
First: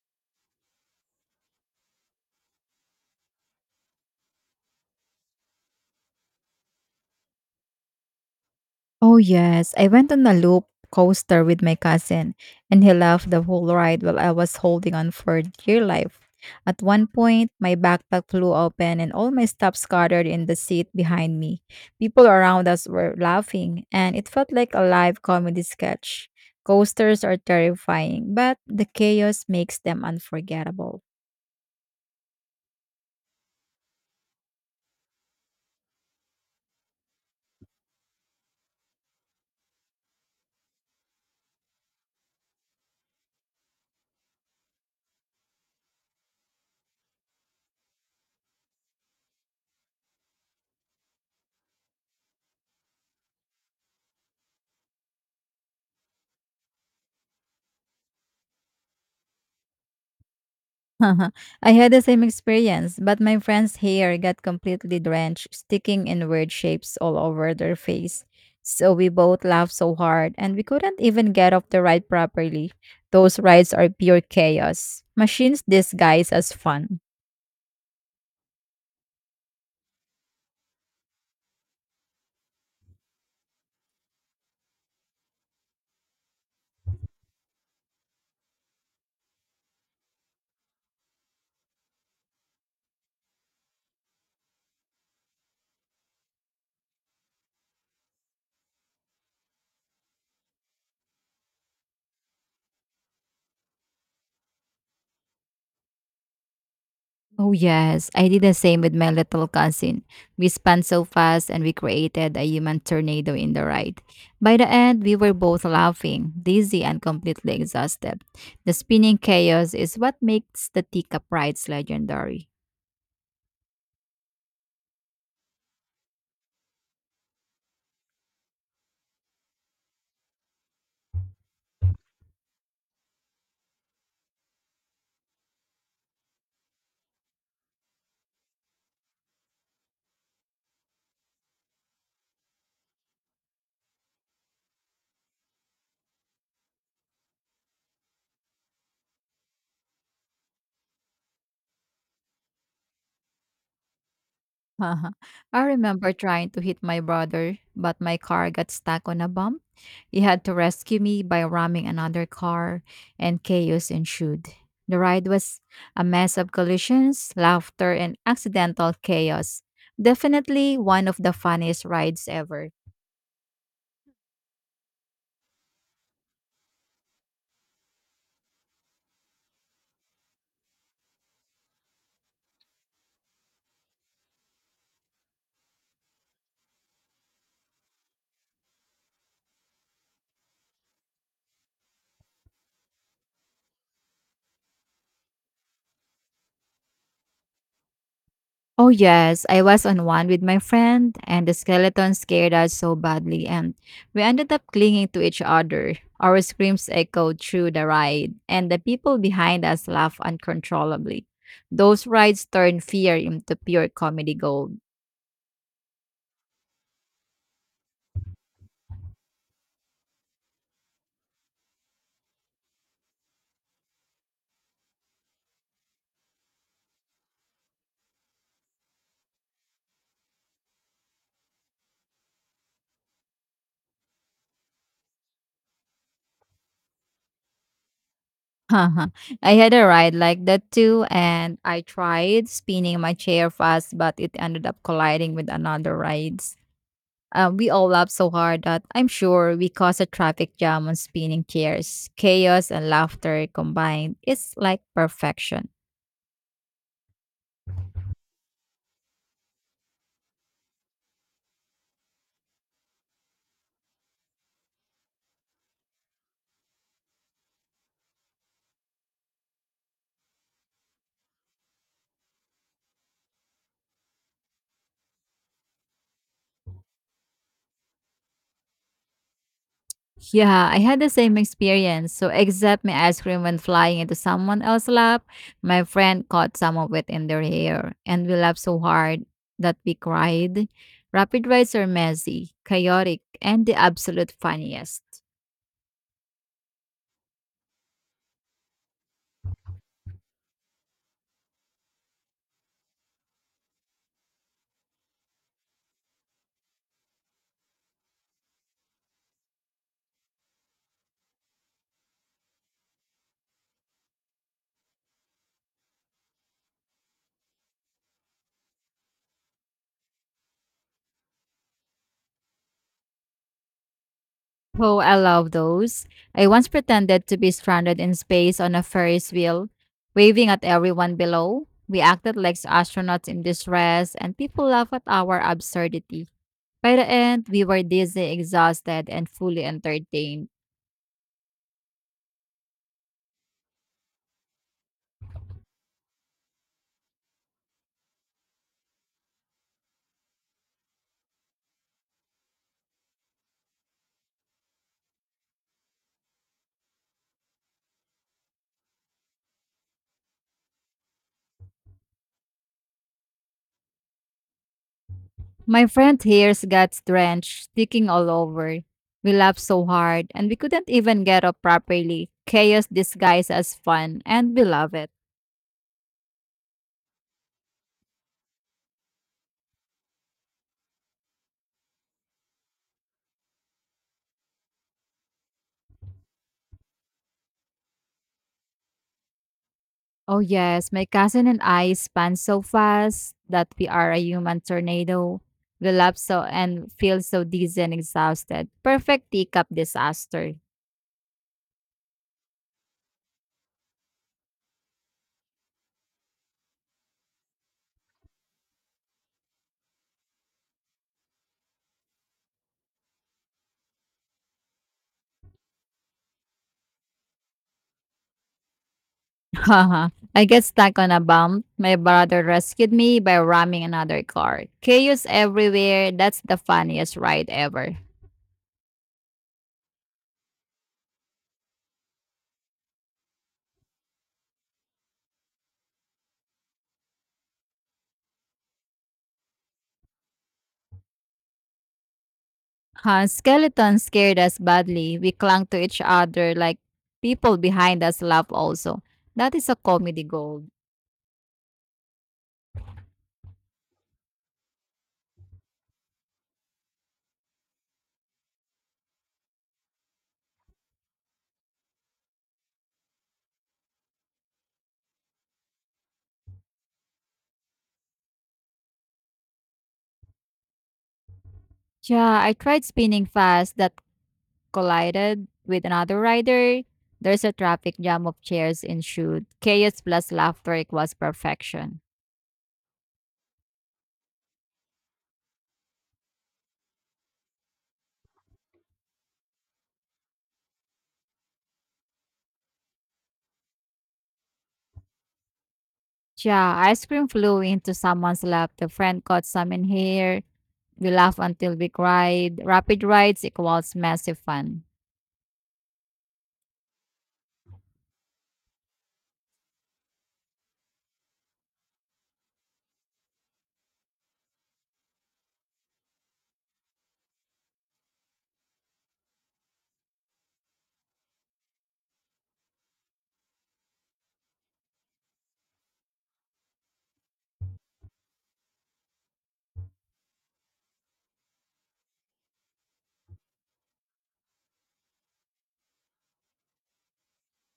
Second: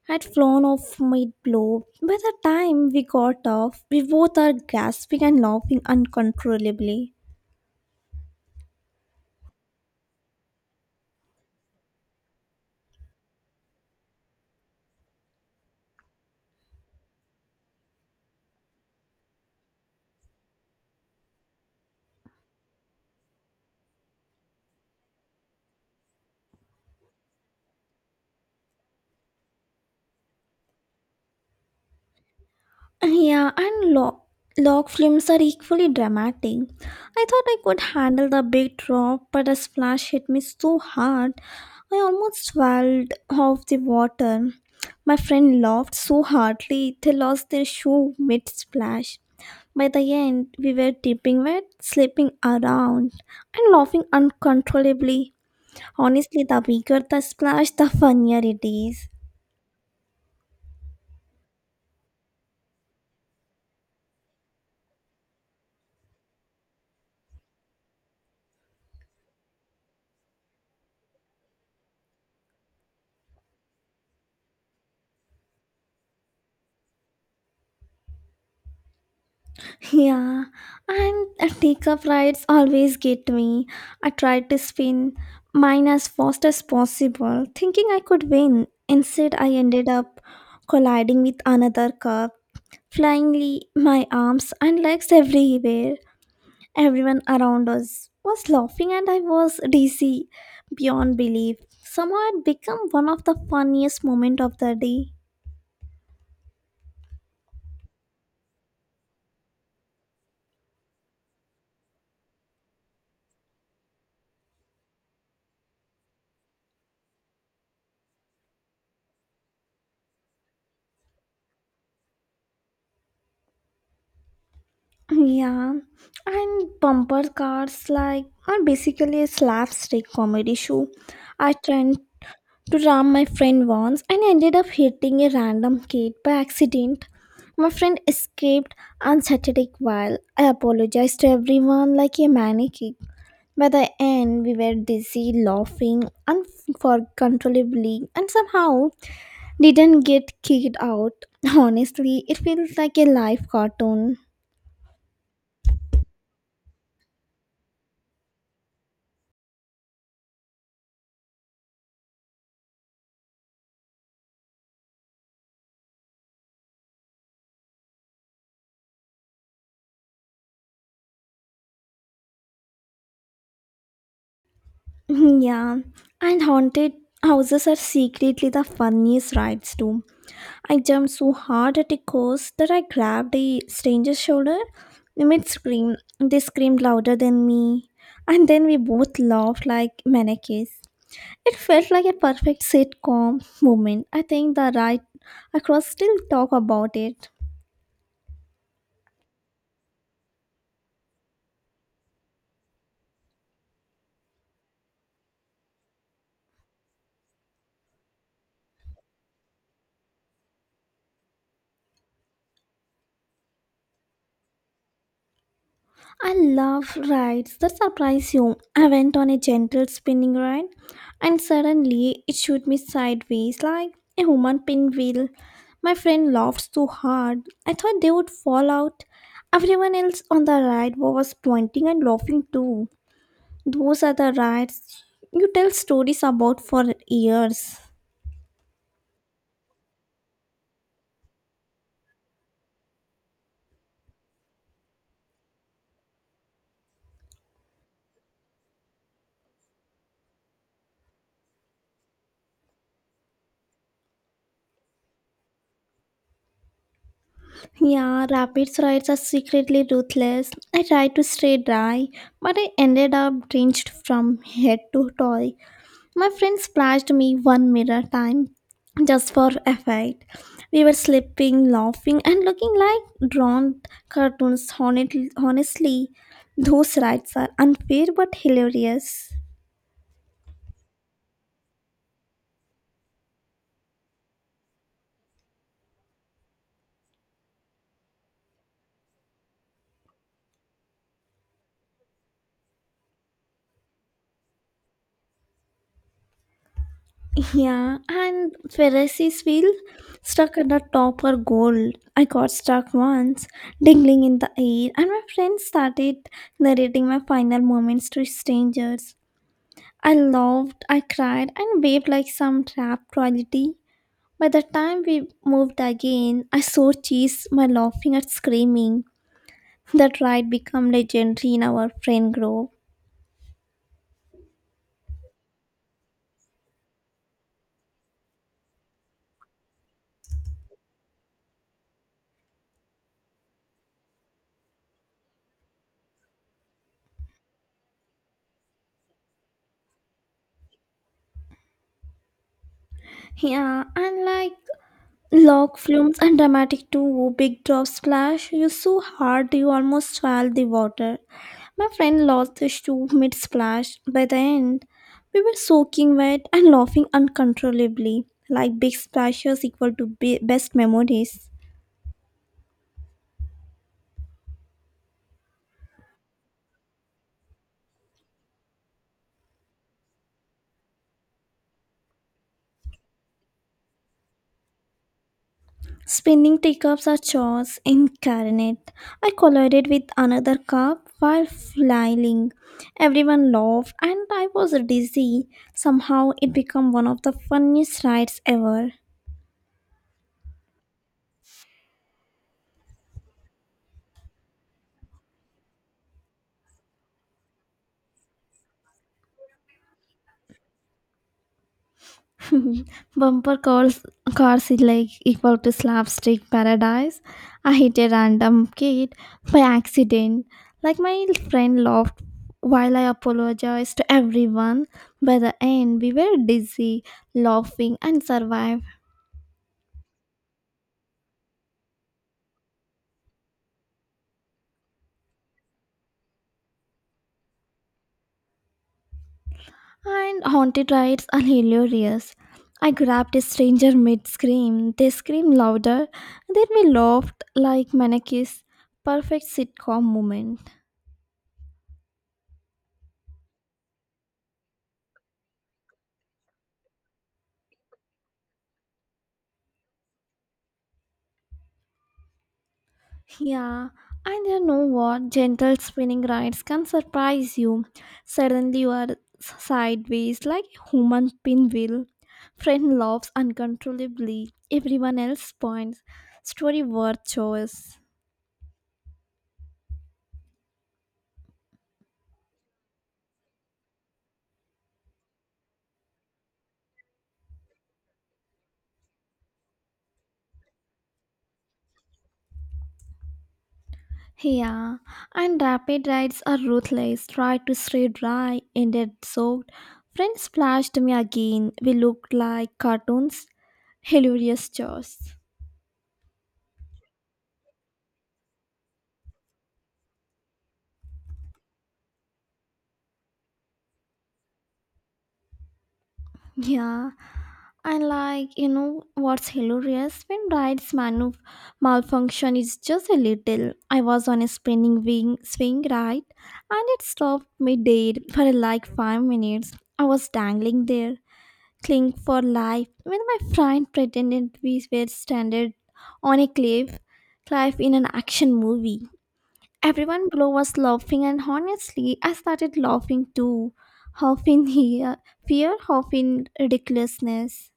had flown off mid blow. By the time we got off, we both are gasping and laughing uncontrollably. Oh, yes. I went on a loop coaster with my cousin, and he laughed the whole ride while I was holding on for dear life. At one point, my backpack flew open and all my stuff scattered in the seat behind me. People around us were laughing, and it felt like a live comedy sketch. Coasters are terrifying, but the chaos makes them unforgettable. Yeah, and log films are equally dramatic. I thought I could handle the big drop, but the splash hit me so hard, I almost swelled off the water. My friend laughed so hardly, they lost their shoe mid splash. By the end, we were dripping wet, slipping around, and laughing uncontrollably. Honestly, the bigger the splash, the funnier it is. I had the same experience, but my friend's hair got completely drenched, sticking in weird shapes all over their face. So we both laughed so hard, and we couldn't even get off the ride properly. Those rides are pure chaos. Machines disguised as fun. Yeah, and teacup rides always get me. I tried to spin mine as fast as possible, thinking I could win. Instead, I ended up colliding with another cup, flying my arms and legs everywhere. Everyone around us was laughing, and I was dizzy beyond belief. Somehow, it became one of the funniest moments of the day. Oh, yes. I did the same with my little cousin. We spun so fast and we created a human tornado in the ride. By the end, we were both laughing, dizzy, and completely exhausted. The spinning chaos is what makes the teacup rides legendary. Yeah, and bumper cars like are basically a slapstick comedy show. I tried to ram my friend once and ended up hitting a random kid by accident. My friend escaped unsettled while I apologized to everyone like a maniac. By the end, we were dizzy, laughing uncontrollably, and somehow didn't get kicked out. Honestly, it feels like a live cartoon. uh I remember trying to hit my brother, but my car got stuck on a bump. He had to rescue me by ramming another car, and chaos ensued. The ride was a mess of collisions, laughter, and accidental chaos. Definitely one of the funniest rides ever. Yeah, and haunted houses are secretly the funniest rides too. I jumped so hard at a ghost that I grabbed a stranger's shoulder mid scream. They screamed louder than me, and then we both laughed like mannequins. It felt like a perfect sitcom moment. I think the ride across still talk about it. Oh, yes. I was on one with my friend, and the skeleton scared us so badly, and we ended up clinging to each other. Our screams echoed through the ride, and the people behind us laughed uncontrollably. Those rides turned fear into pure comedy gold. I love rides that surprise you. I went on a gentle spinning ride and suddenly it shoot me sideways like a human pinwheel. My friend laughed so hard, I thought they would fall out. Everyone else on the ride was pointing and laughing too. Those are the rides you tell stories about for years. I had a ride like that too, and I tried spinning my chair fast, but it ended up colliding with another rides. We all laughed so hard that I'm sure we caused a traffic jam on spinning chairs. Chaos and laughter combined. It's like perfection. Yeah, rapids rides are secretly ruthless. I tried to stay dry, but I ended up drenched from head to toe. My friend splashed me one mirror time just for effect. We were sleeping, laughing, and looking like drawn cartoons. Honestly, those rights are unfair but hilarious. Yeah, I had the same experience. So, except my ice cream went flying into someone else's lap, my friend caught some of it in their hair, and we laughed so hard that we cried. Rapid rides are messy, chaotic, and the absolute funniest. Yeah, and Pharisees feel stuck at the top are gold. I got stuck once, dangling in the air, and my friend started narrating my final moments to strangers. I laughed, I cried, and waved like some trapped royalty. By the time we moved again, I saw cheese, my laughing and screaming. That ride became legendary in our friend group. Oh, I love those. I once pretended to be stranded in space on a Ferris wheel, waving at everyone below. We acted like astronauts in distress, and people laughed at our absurdity. By the end, we were dizzy, exhausted, and fully entertained. Yeah, and like log flumes and dramatic too, big drop splash. You so hard you almost fell the water. My friend lost his shoe mid splash. By the end, we were soaking wet and laughing uncontrollably. Like big splashes equal to best memories. My friend's hairs got drenched, sticking all over. We laughed so hard, and we couldn't even get up properly. Chaos disguised as fun, and we love it. Spinning teacups are chores incarnate. I collided with another cup while flying. Everyone laughed and I was dizzy. Somehow it became one of the funniest rides ever. Oh, yes. My cousin and I span so fast that we are a human tornado. We laugh so and feel so dizzy and exhausted. Perfect teacup disaster. Bumper cars is like equal to slapstick paradise. I hit a random kid by accident. Like my friend laughed while I apologized to everyone. By the end, we were dizzy, laughing, and survived. I get stuck on a bump. My brother rescued me by ramming another car. Chaos everywhere. That's the funniest ride ever. And haunted rides are hilarious. I grabbed a stranger mid scream. They screamed louder. Then we laughed like mannequins. Perfect sitcom moment. Huh, skeletons scared us badly. We clung to each other like people behind us laugh also. That is a comedy gold. Yeah, and you know what? Gentle spinning rides can surprise you. Suddenly you are sideways like a human pinwheel. Friend laughs uncontrollably. Everyone else points. Story worth choice. Yeah, I tried spinning fast. That collided with another rider. There's a traffic jam of chairs ensued. Chaos plus laughter equals perfection. Yeah, and rapid rides are ruthless. Tried to stay dry, ended soaked. Friend splashed me again. We looked like cartoons. Hilarious chores. Yeah, ice cream flew into someone's lap. The friend caught some in here. We laugh until we cried. Rapid rides equals massive fun. Yeah, and what's hilarious when rides malfunction is just a little. I was on a spinning wing swing ride, and it stopped midair for like 5 minutes. I was dangling there cling for life. When my friend pretended we were stranded on a cliff in an action movie, everyone below was laughing, and honestly, I started laughing too. Half in here, fear, half in ridiculousness.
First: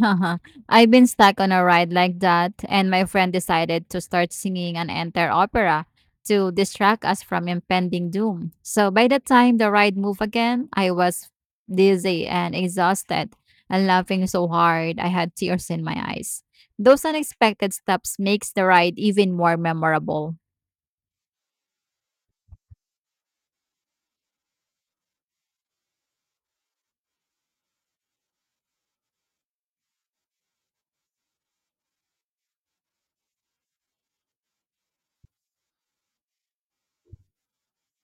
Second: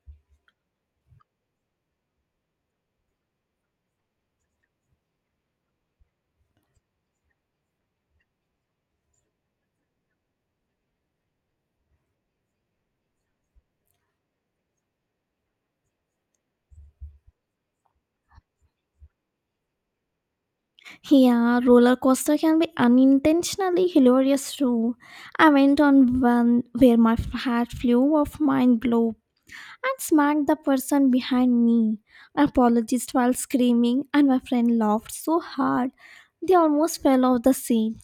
Uh-huh. I've been stuck on a ride like that, and my friend decided to start singing an entire opera to distract us from impending doom. So by the time the ride moved again, I was dizzy and exhausted and laughing so hard I had tears in my eyes. Those unexpected steps makes the ride even more memorable. Yeah, roller coaster can be unintentionally hilarious too. I went on one where my hat flew off, mind blow and smacked the person behind me. I apologized while screaming, and my friend laughed so hard they almost fell off the seat.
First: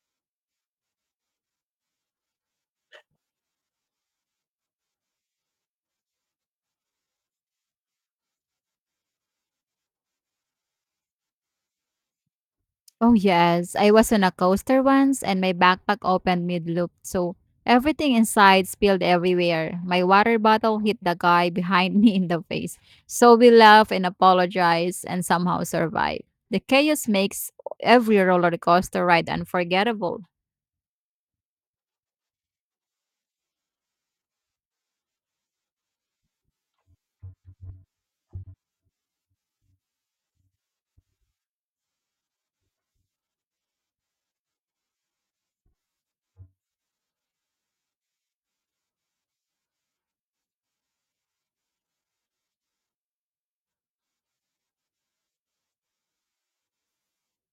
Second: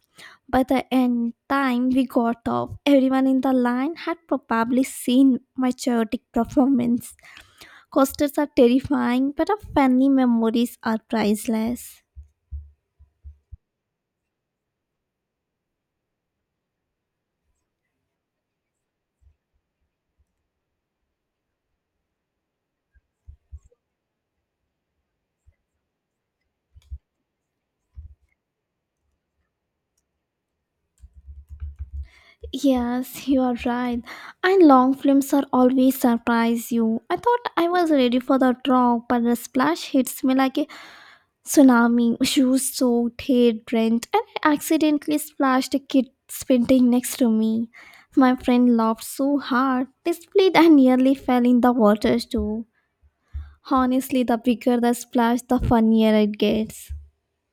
By the end time we got off, everyone in the line had probably seen my chaotic performance. Coasters are terrifying, but our funny memories are priceless. Oh, yes. I was on a coaster once and my backpack opened mid-loop, so everything inside spilled everywhere. My water bottle hit the guy behind me in the face. So we laughed and apologized and somehow survived. The chaos makes every roller coaster ride unforgettable. Yes, you are right. And long films are always surprise you. I thought I was ready for the drop, but the splash hits me like a tsunami, shoes soaked, hair drenched, and I accidentally splashed a kid spitting next to me. My friend laughed so hard, they split and nearly fell in the water too. Honestly, the bigger the splash, the funnier it gets.